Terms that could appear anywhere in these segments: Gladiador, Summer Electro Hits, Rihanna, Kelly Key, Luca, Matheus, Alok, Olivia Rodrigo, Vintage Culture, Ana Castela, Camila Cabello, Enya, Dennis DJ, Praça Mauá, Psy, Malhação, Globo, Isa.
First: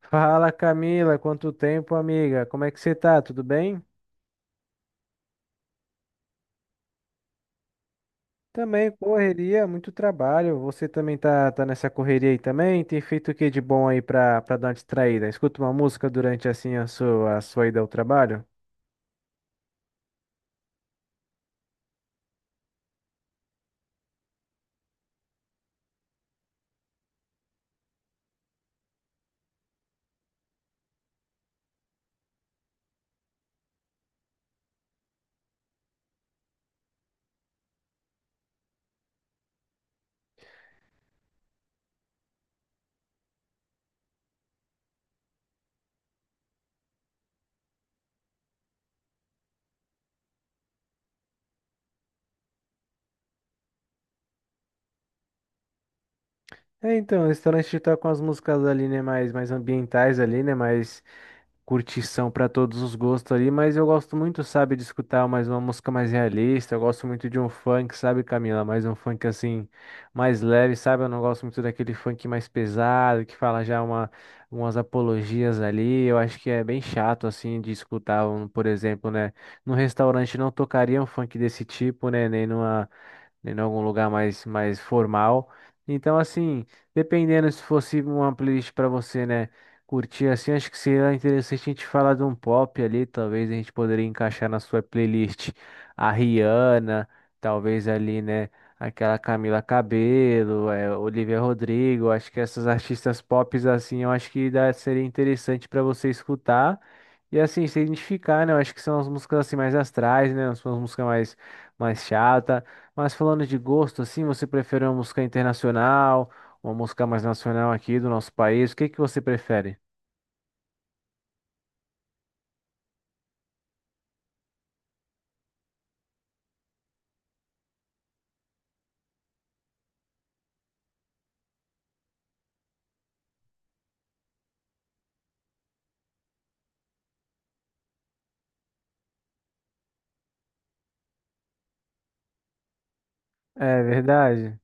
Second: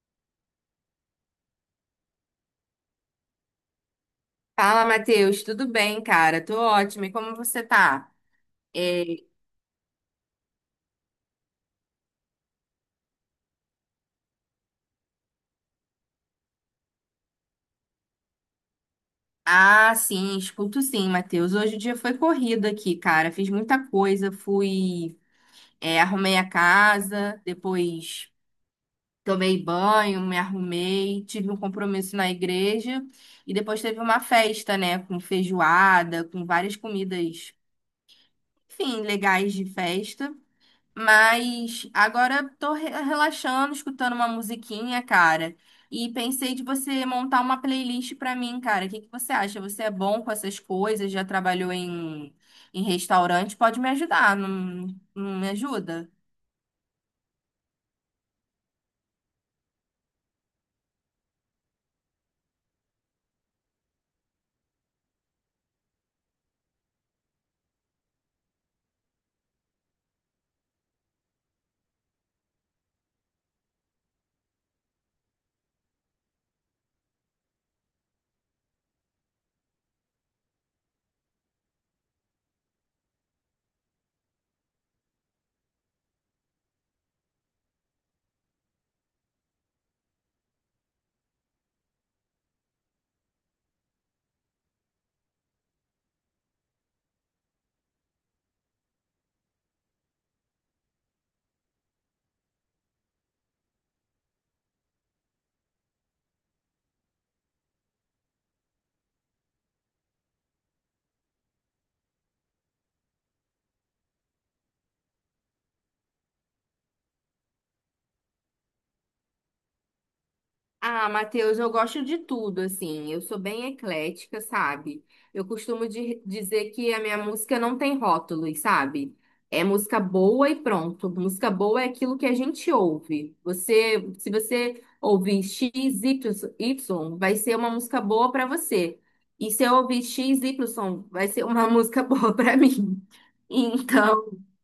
Fala, Camila, quanto tempo, amiga? Como é que você tá? Tudo bem? Fala, Matheus, tudo bem, cara? Tô ótima. E como você tá? Também É, correria, muito trabalho. Você também tá nessa correria aí também? Tem feito o que de bom aí pra dar uma distraída? Escuta uma música durante assim a a sua ida ao trabalho? Ah, sim, escuto sim, Matheus. Hoje o dia foi corrido aqui, cara. Fiz muita coisa, arrumei a casa, depois tomei banho, me arrumei, tive um compromisso na igreja e depois teve uma festa, né, com feijoada, com várias comidas, enfim, legais de festa. Mas agora tô relaxando, escutando uma musiquinha, cara. E pensei de você montar uma playlist pra mim, cara. O que que você acha? Você é bom com essas coisas? Já trabalhou em restaurante? Pode me ajudar, não, não me ajuda? É, então, o restaurante tá com as músicas ali, né, mais ambientais ali, né, mais curtição para todos os gostos ali, mas eu gosto muito, sabe, de escutar mais uma música mais realista. Eu gosto muito de um funk, sabe, Camila? Mais um funk assim, mais leve, sabe? Eu não gosto muito daquele funk mais pesado, que fala já umas apologias ali. Eu acho que é bem chato, assim, de escutar, um, por exemplo, né? Num restaurante não tocaria um funk desse tipo, né? Nem numa, né, em algum lugar mais formal. Então, assim, dependendo se fosse uma playlist para você, né, curtir assim, acho que seria interessante a gente falar de um pop ali, talvez a gente poderia encaixar na sua playlist a Rihanna, talvez ali, né, aquela Camila Cabello, é, Olivia Rodrigo, acho que essas artistas pops assim, eu acho que dá, seria interessante para você escutar. E assim, se identificar, né? Eu acho que são as músicas assim mais astrais, né? São as músicas mais chata. Mas falando de gosto, assim, você prefere uma música internacional, uma música mais nacional aqui do nosso país? O que que você prefere? Ah, Matheus, eu gosto de tudo, assim. Eu sou bem eclética, sabe? Eu costumo dizer que a minha música não tem rótulos, sabe? É música boa e pronto. Música boa é aquilo que a gente ouve. Se você ouvir X, Y, vai ser uma música boa pra você. E se eu ouvir X, Y, vai ser uma música boa pra mim. É Então, verdade.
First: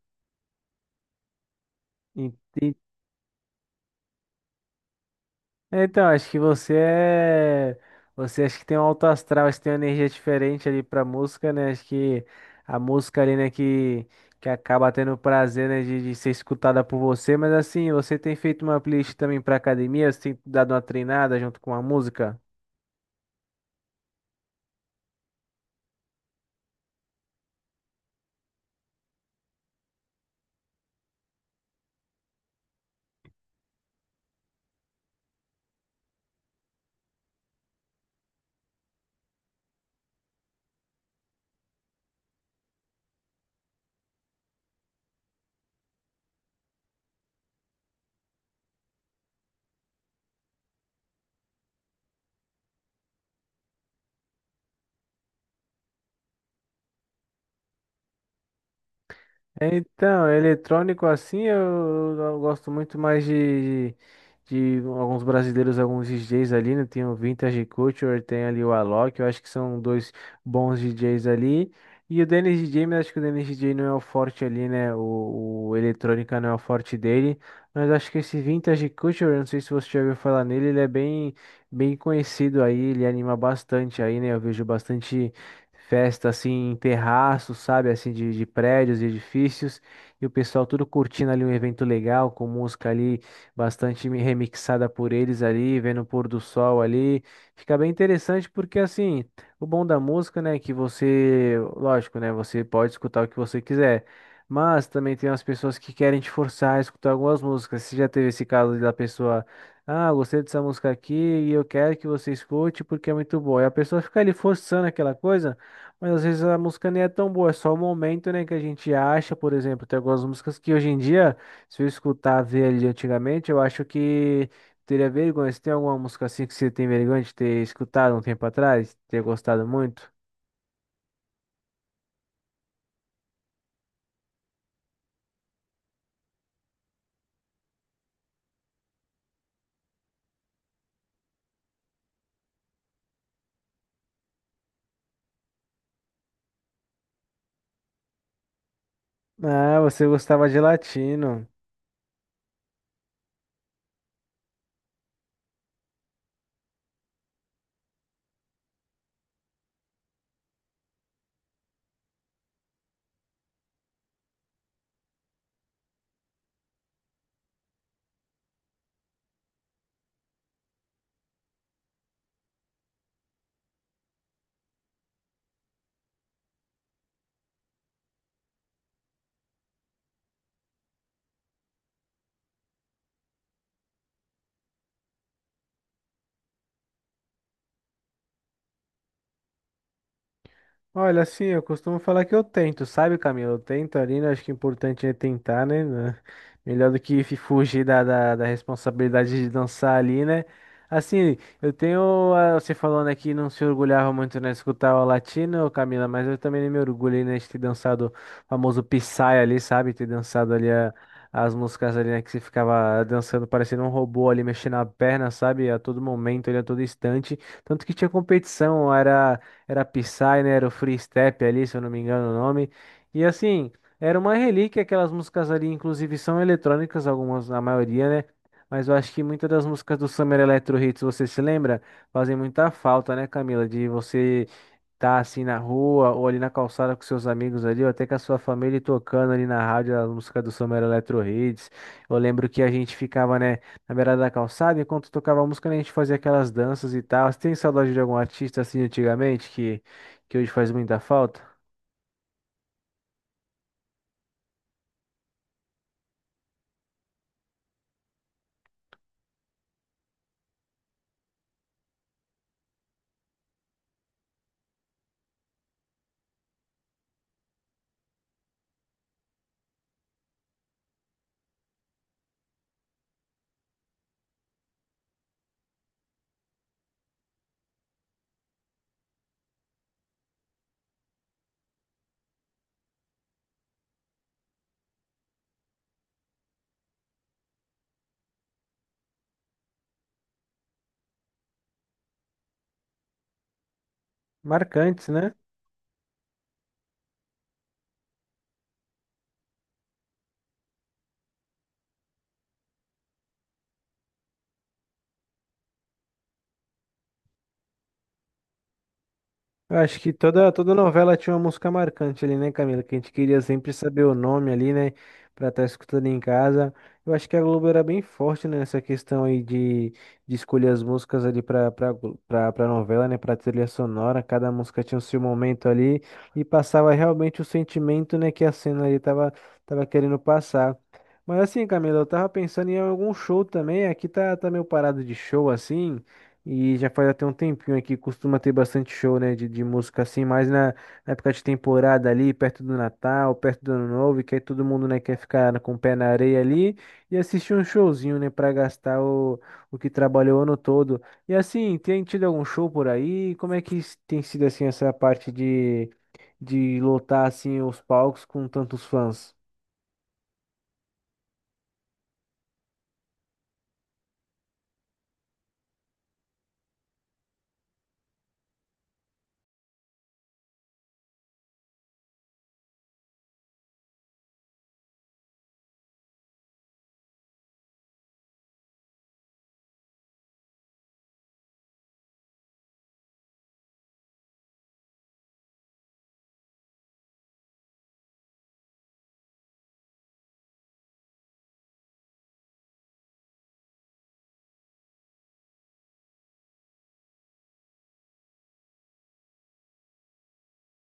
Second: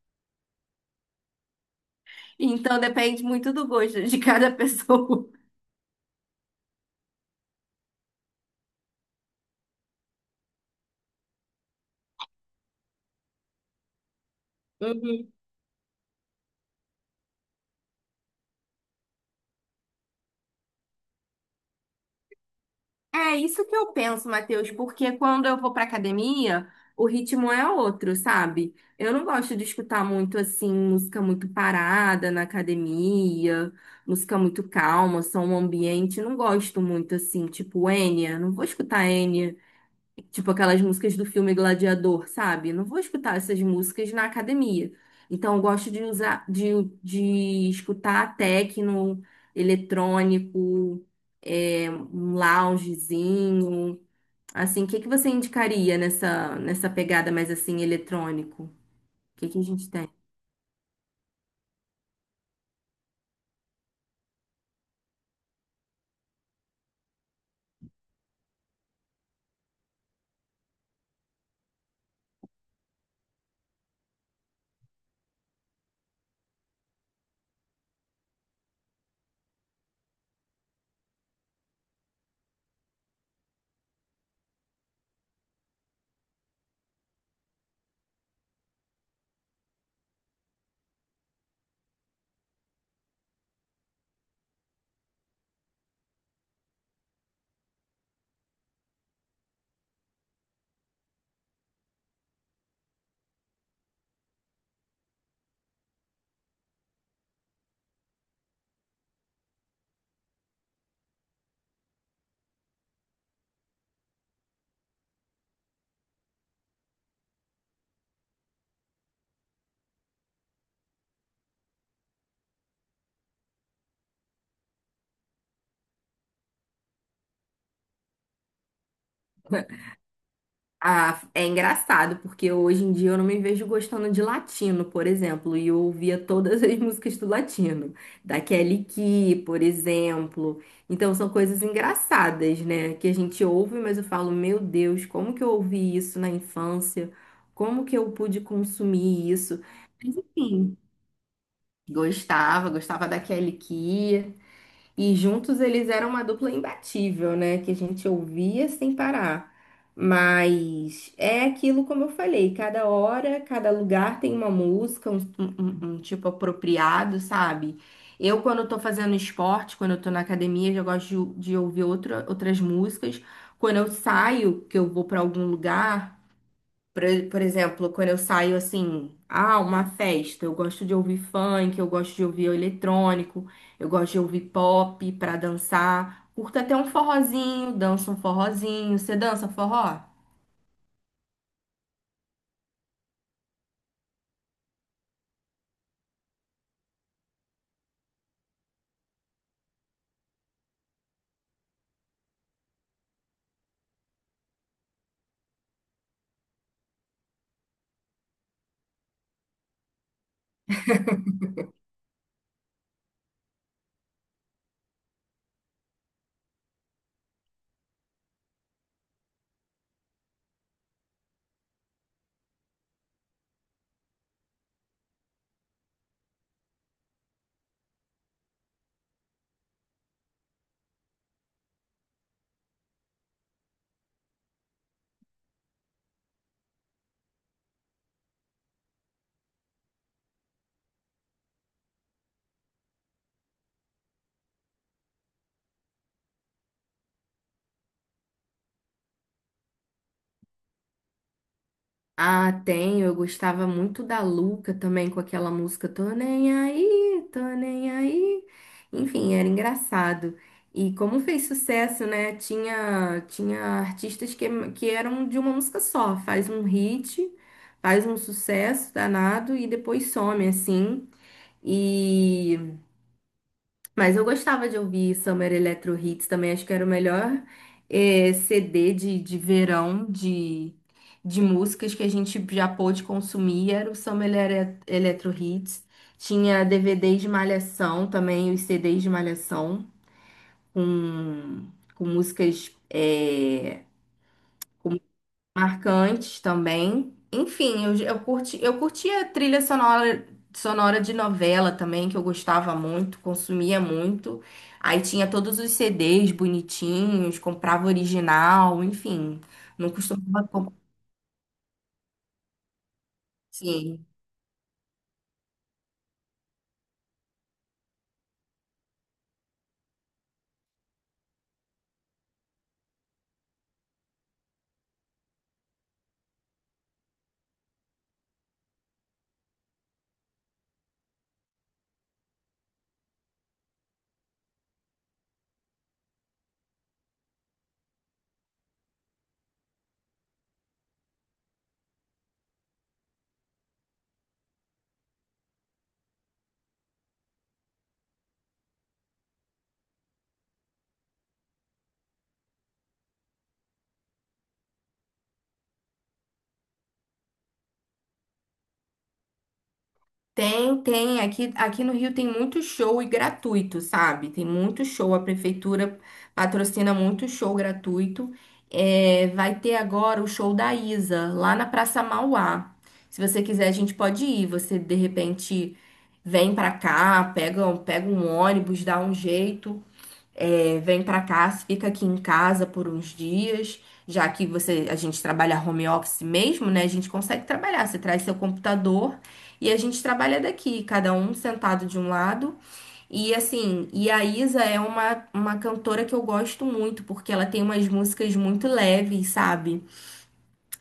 En- en- então depende muito do gosto de cada pessoa. Então, acho que você é. Você acha que tem um alto astral, acho que tem uma energia diferente ali pra música, né? Acho que a música ali, né, que acaba tendo o prazer, né, de ser escutada por você. Mas assim, você tem feito uma playlist também pra academia? Você tem dado uma treinada junto com a música? É isso que eu penso, Matheus, porque quando eu vou pra academia, o ritmo é outro, sabe? Eu não gosto de escutar muito assim, música muito parada na academia, música muito calma, som ambiente, não gosto muito assim, tipo Enya, não vou escutar. Tipo aquelas músicas do filme Gladiador, sabe? Não vou escutar essas músicas na academia. Então, eu gosto de escutar techno, eletrônico, um loungezinho. Assim, o que que você indicaria nessa, nessa pegada mais assim, eletrônico? O que que a É, gente tem? então, é eletrônico assim, eu gosto muito mais de alguns brasileiros, alguns DJs ali, né? Tem o Vintage Culture, tem ali o Alok, eu acho que são dois bons DJs ali. E o Dennis DJ, mas acho que o Dennis DJ não é o forte ali, né? O eletrônica não é o forte dele. Mas acho que esse Vintage Culture, eu não sei se você já ouviu falar nele, ele é bem, bem conhecido aí, ele anima bastante aí, né? Eu vejo bastante. Festa assim em terraços, sabe? Assim de prédios e edifícios. E o pessoal tudo curtindo ali um evento legal, com música ali bastante remixada por eles ali, vendo o pôr do sol ali. Fica bem interessante porque assim, o bom da música, né, é que você, lógico, né, você pode escutar o que você quiser. Mas também tem umas pessoas que querem te forçar a escutar algumas músicas. Você já teve esse caso da pessoa: ah, gostei dessa música aqui e eu quero que você escute porque é muito boa. E a pessoa fica ali forçando aquela coisa. Mas às vezes a música nem é tão boa, é só o momento, né, que a gente acha, por exemplo, tem algumas músicas que hoje em dia, se eu escutar ver ali antigamente, eu acho que teria vergonha. Você tem alguma música assim que você tem vergonha de ter escutado um tempo atrás, ter gostado muito? Ah, é engraçado, porque hoje em dia eu não me vejo gostando de latino, por exemplo, e eu ouvia todas as músicas do latino, da Kelly Key, por exemplo. Então são coisas engraçadas, né? Que a gente ouve, mas eu falo, meu Deus, como que eu ouvi isso na infância? Como que eu pude consumir isso? Ah, você gostava de Sim, latino. gostava, gostava da Kelly Key. E juntos eles eram uma dupla imbatível, né? Que a gente ouvia sem parar. Mas é aquilo como eu falei, cada hora, cada lugar tem uma música, um tipo apropriado, sabe? Eu, quando eu tô fazendo esporte, quando eu tô na academia, eu gosto de ouvir outras músicas. Quando eu saio, que eu vou para algum lugar. Por, por exemplo, quando eu saio assim, ah, uma festa, eu gosto de ouvir funk, eu gosto de ouvir eletrônico, eu gosto de ouvir pop pra dançar. Curto até um forrozinho, danço um forrozinho. Você dança forró? Olha, assim, eu costumo falar que eu tento, sabe, Camilo? Eu tento ali, né? Acho que o importante é tentar, né? Né? Melhor do que fugir da responsabilidade de dançar ali, né? Assim, eu tenho. Ah, você falando aqui, não se orgulhava muito, né, de escutar o latino, Camila, mas eu também me orgulhei, né, de ter dançado o famoso Psy ali, sabe? Ter dançado ali as músicas ali, né? Que você ficava dançando parecendo um robô ali, mexendo a perna, sabe? A todo momento, ali, a todo instante. Tanto que tinha competição, era. Era Psy, né? Era o Free Step ali, se eu não me engano o nome. E assim, era uma relíquia, aquelas músicas ali, inclusive são eletrônicas, algumas, a maioria, né? Mas eu acho que muitas das músicas do Summer Electro Hits, você se lembra? Fazem muita falta, né, Camila? De você tá assim na rua ou ali na calçada com seus amigos ali, ou até com a sua família e tocando ali na rádio a música do Summer Electro Hits. Eu lembro que a gente ficava, né, na beirada da calçada, enquanto tocava a música, né, a gente fazia aquelas danças e tal. Você tem saudade de algum artista assim antigamente que hoje faz muita falta? Ah, tem. Eu gostava muito da Luca também, com aquela música Tô nem aí, tô nem aí. Enfim, era engraçado. E como fez sucesso, né? Tinha artistas que eram de uma música só. Faz um hit, faz um sucesso danado e depois some, assim. e mas eu gostava de ouvir Summer Electro Hits também, acho que era o melhor CD de verão de músicas que a gente já pôde consumir, era o Summer Electro Hits. Tinha DVDs de Malhação também, os CDs de Malhação, com, com músicas, com Marcantes, né? marcantes também. Enfim, eu curti, eu curtia trilha sonora, sonora de novela também, que eu gostava muito, consumia muito. Aí tinha todos os CDs bonitinhos, comprava original, enfim. Eu Não acho que costumava toda comprar. novela tinha uma música marcante ali, né, Camila? Que a gente queria sempre saber o nome ali, né? Pra estar escutando em casa. Eu acho que a Globo era bem forte, né, nessa questão aí de escolher as músicas ali pra novela, né? Pra trilha sonora. Cada música tinha o seu momento ali e passava realmente o sentimento, né, que a cena ali tava querendo passar. Mas assim, Camila, eu tava pensando em algum show também. Aqui tá meio parado de show, assim. E já faz até um tempinho aqui, costuma ter bastante show, né, de música assim, mas na época de temporada ali, perto do Natal, perto do Ano Novo, e que aí todo mundo, né, quer ficar com o pé na areia ali e assistir um showzinho, né, pra gastar o que trabalhou o ano todo. E assim, tem tido algum show por aí? Como é que tem sido, assim, essa parte de lotar, assim, os palcos com tantos fãs? Tem, tem. Aqui no Rio tem muito show e gratuito, sabe? Tem muito show. A prefeitura patrocina muito show gratuito. É, vai ter agora o show da Isa, lá na Praça Mauá. Se você quiser, a gente pode ir. Você, de repente, vem pra cá, pega um ônibus, dá um jeito. É, vem para cá, fica aqui em casa por uns dias, já que você, a gente trabalha home office mesmo, né? A gente consegue trabalhar. Você traz seu computador e a gente trabalha daqui, cada um sentado de um lado. E assim, e a Isa é uma cantora que eu gosto muito, porque ela tem umas músicas muito leves, sabe?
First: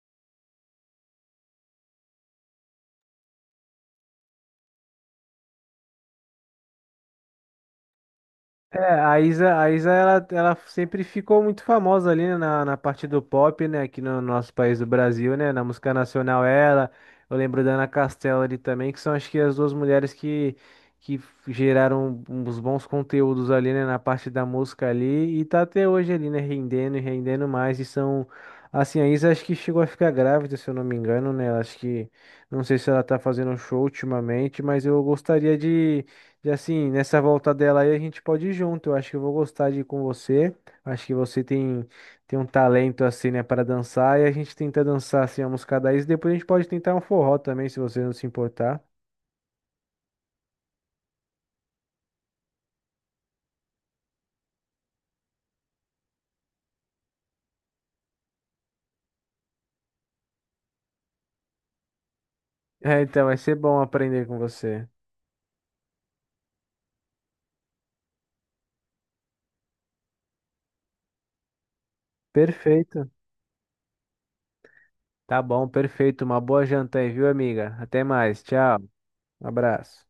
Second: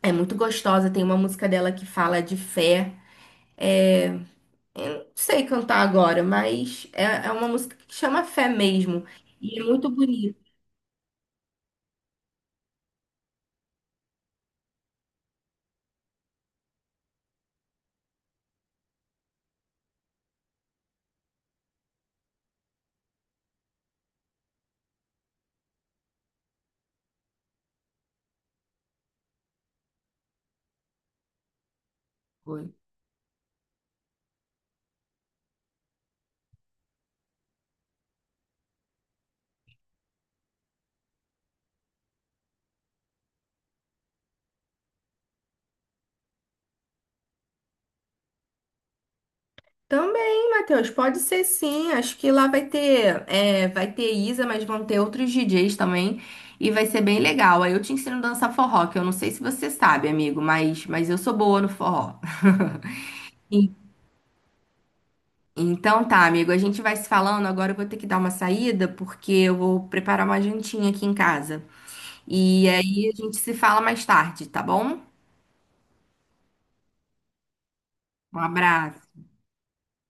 É muito gostosa. Tem uma música dela que fala de fé. Eu não sei cantar agora, mas é uma música que chama Fé É, mesmo. E é a muito Isa ela, bonito. ela sempre ficou muito famosa ali, né, na parte do pop, né? Aqui no nosso país do Brasil, né? Na música nacional ela. Eu lembro da Ana Castela ali também, que são acho que as duas mulheres que geraram uns bons conteúdos ali, né? Na parte da música ali. E tá até hoje ali, né? Rendendo e rendendo mais. E são. Assim, a Isa acho que chegou a ficar grávida, se eu não me engano, né? Acho que. Não sei se ela tá fazendo show ultimamente, mas eu gostaria de. E assim, nessa volta dela aí a gente pode ir junto. Eu acho que eu vou gostar de ir com você. Acho que você tem, tem um talento assim, né, para dançar. E a gente tenta dançar assim a música daí. E depois a gente pode tentar um forró também, se você não se importar. Também, Matheus, pode ser sim. Acho que lá vai vai ter Isa, mas vão ter outros DJs também. E vai ser bem legal. Aí eu te ensino a dançar forró, que eu não sei se você sabe, amigo, mas eu sou boa no forró. É, então vai ser Sim. bom aprender com você. Então tá, amigo, a gente vai se falando. Agora eu vou ter que dar uma saída, porque eu vou preparar uma jantinha aqui em casa. E Perfeito. aí a gente se fala mais tarde, tá bom? Tá bom, perfeito. Uma boa janta aí, viu, amiga? Até Um mais. Tchau. abraço. Um abraço.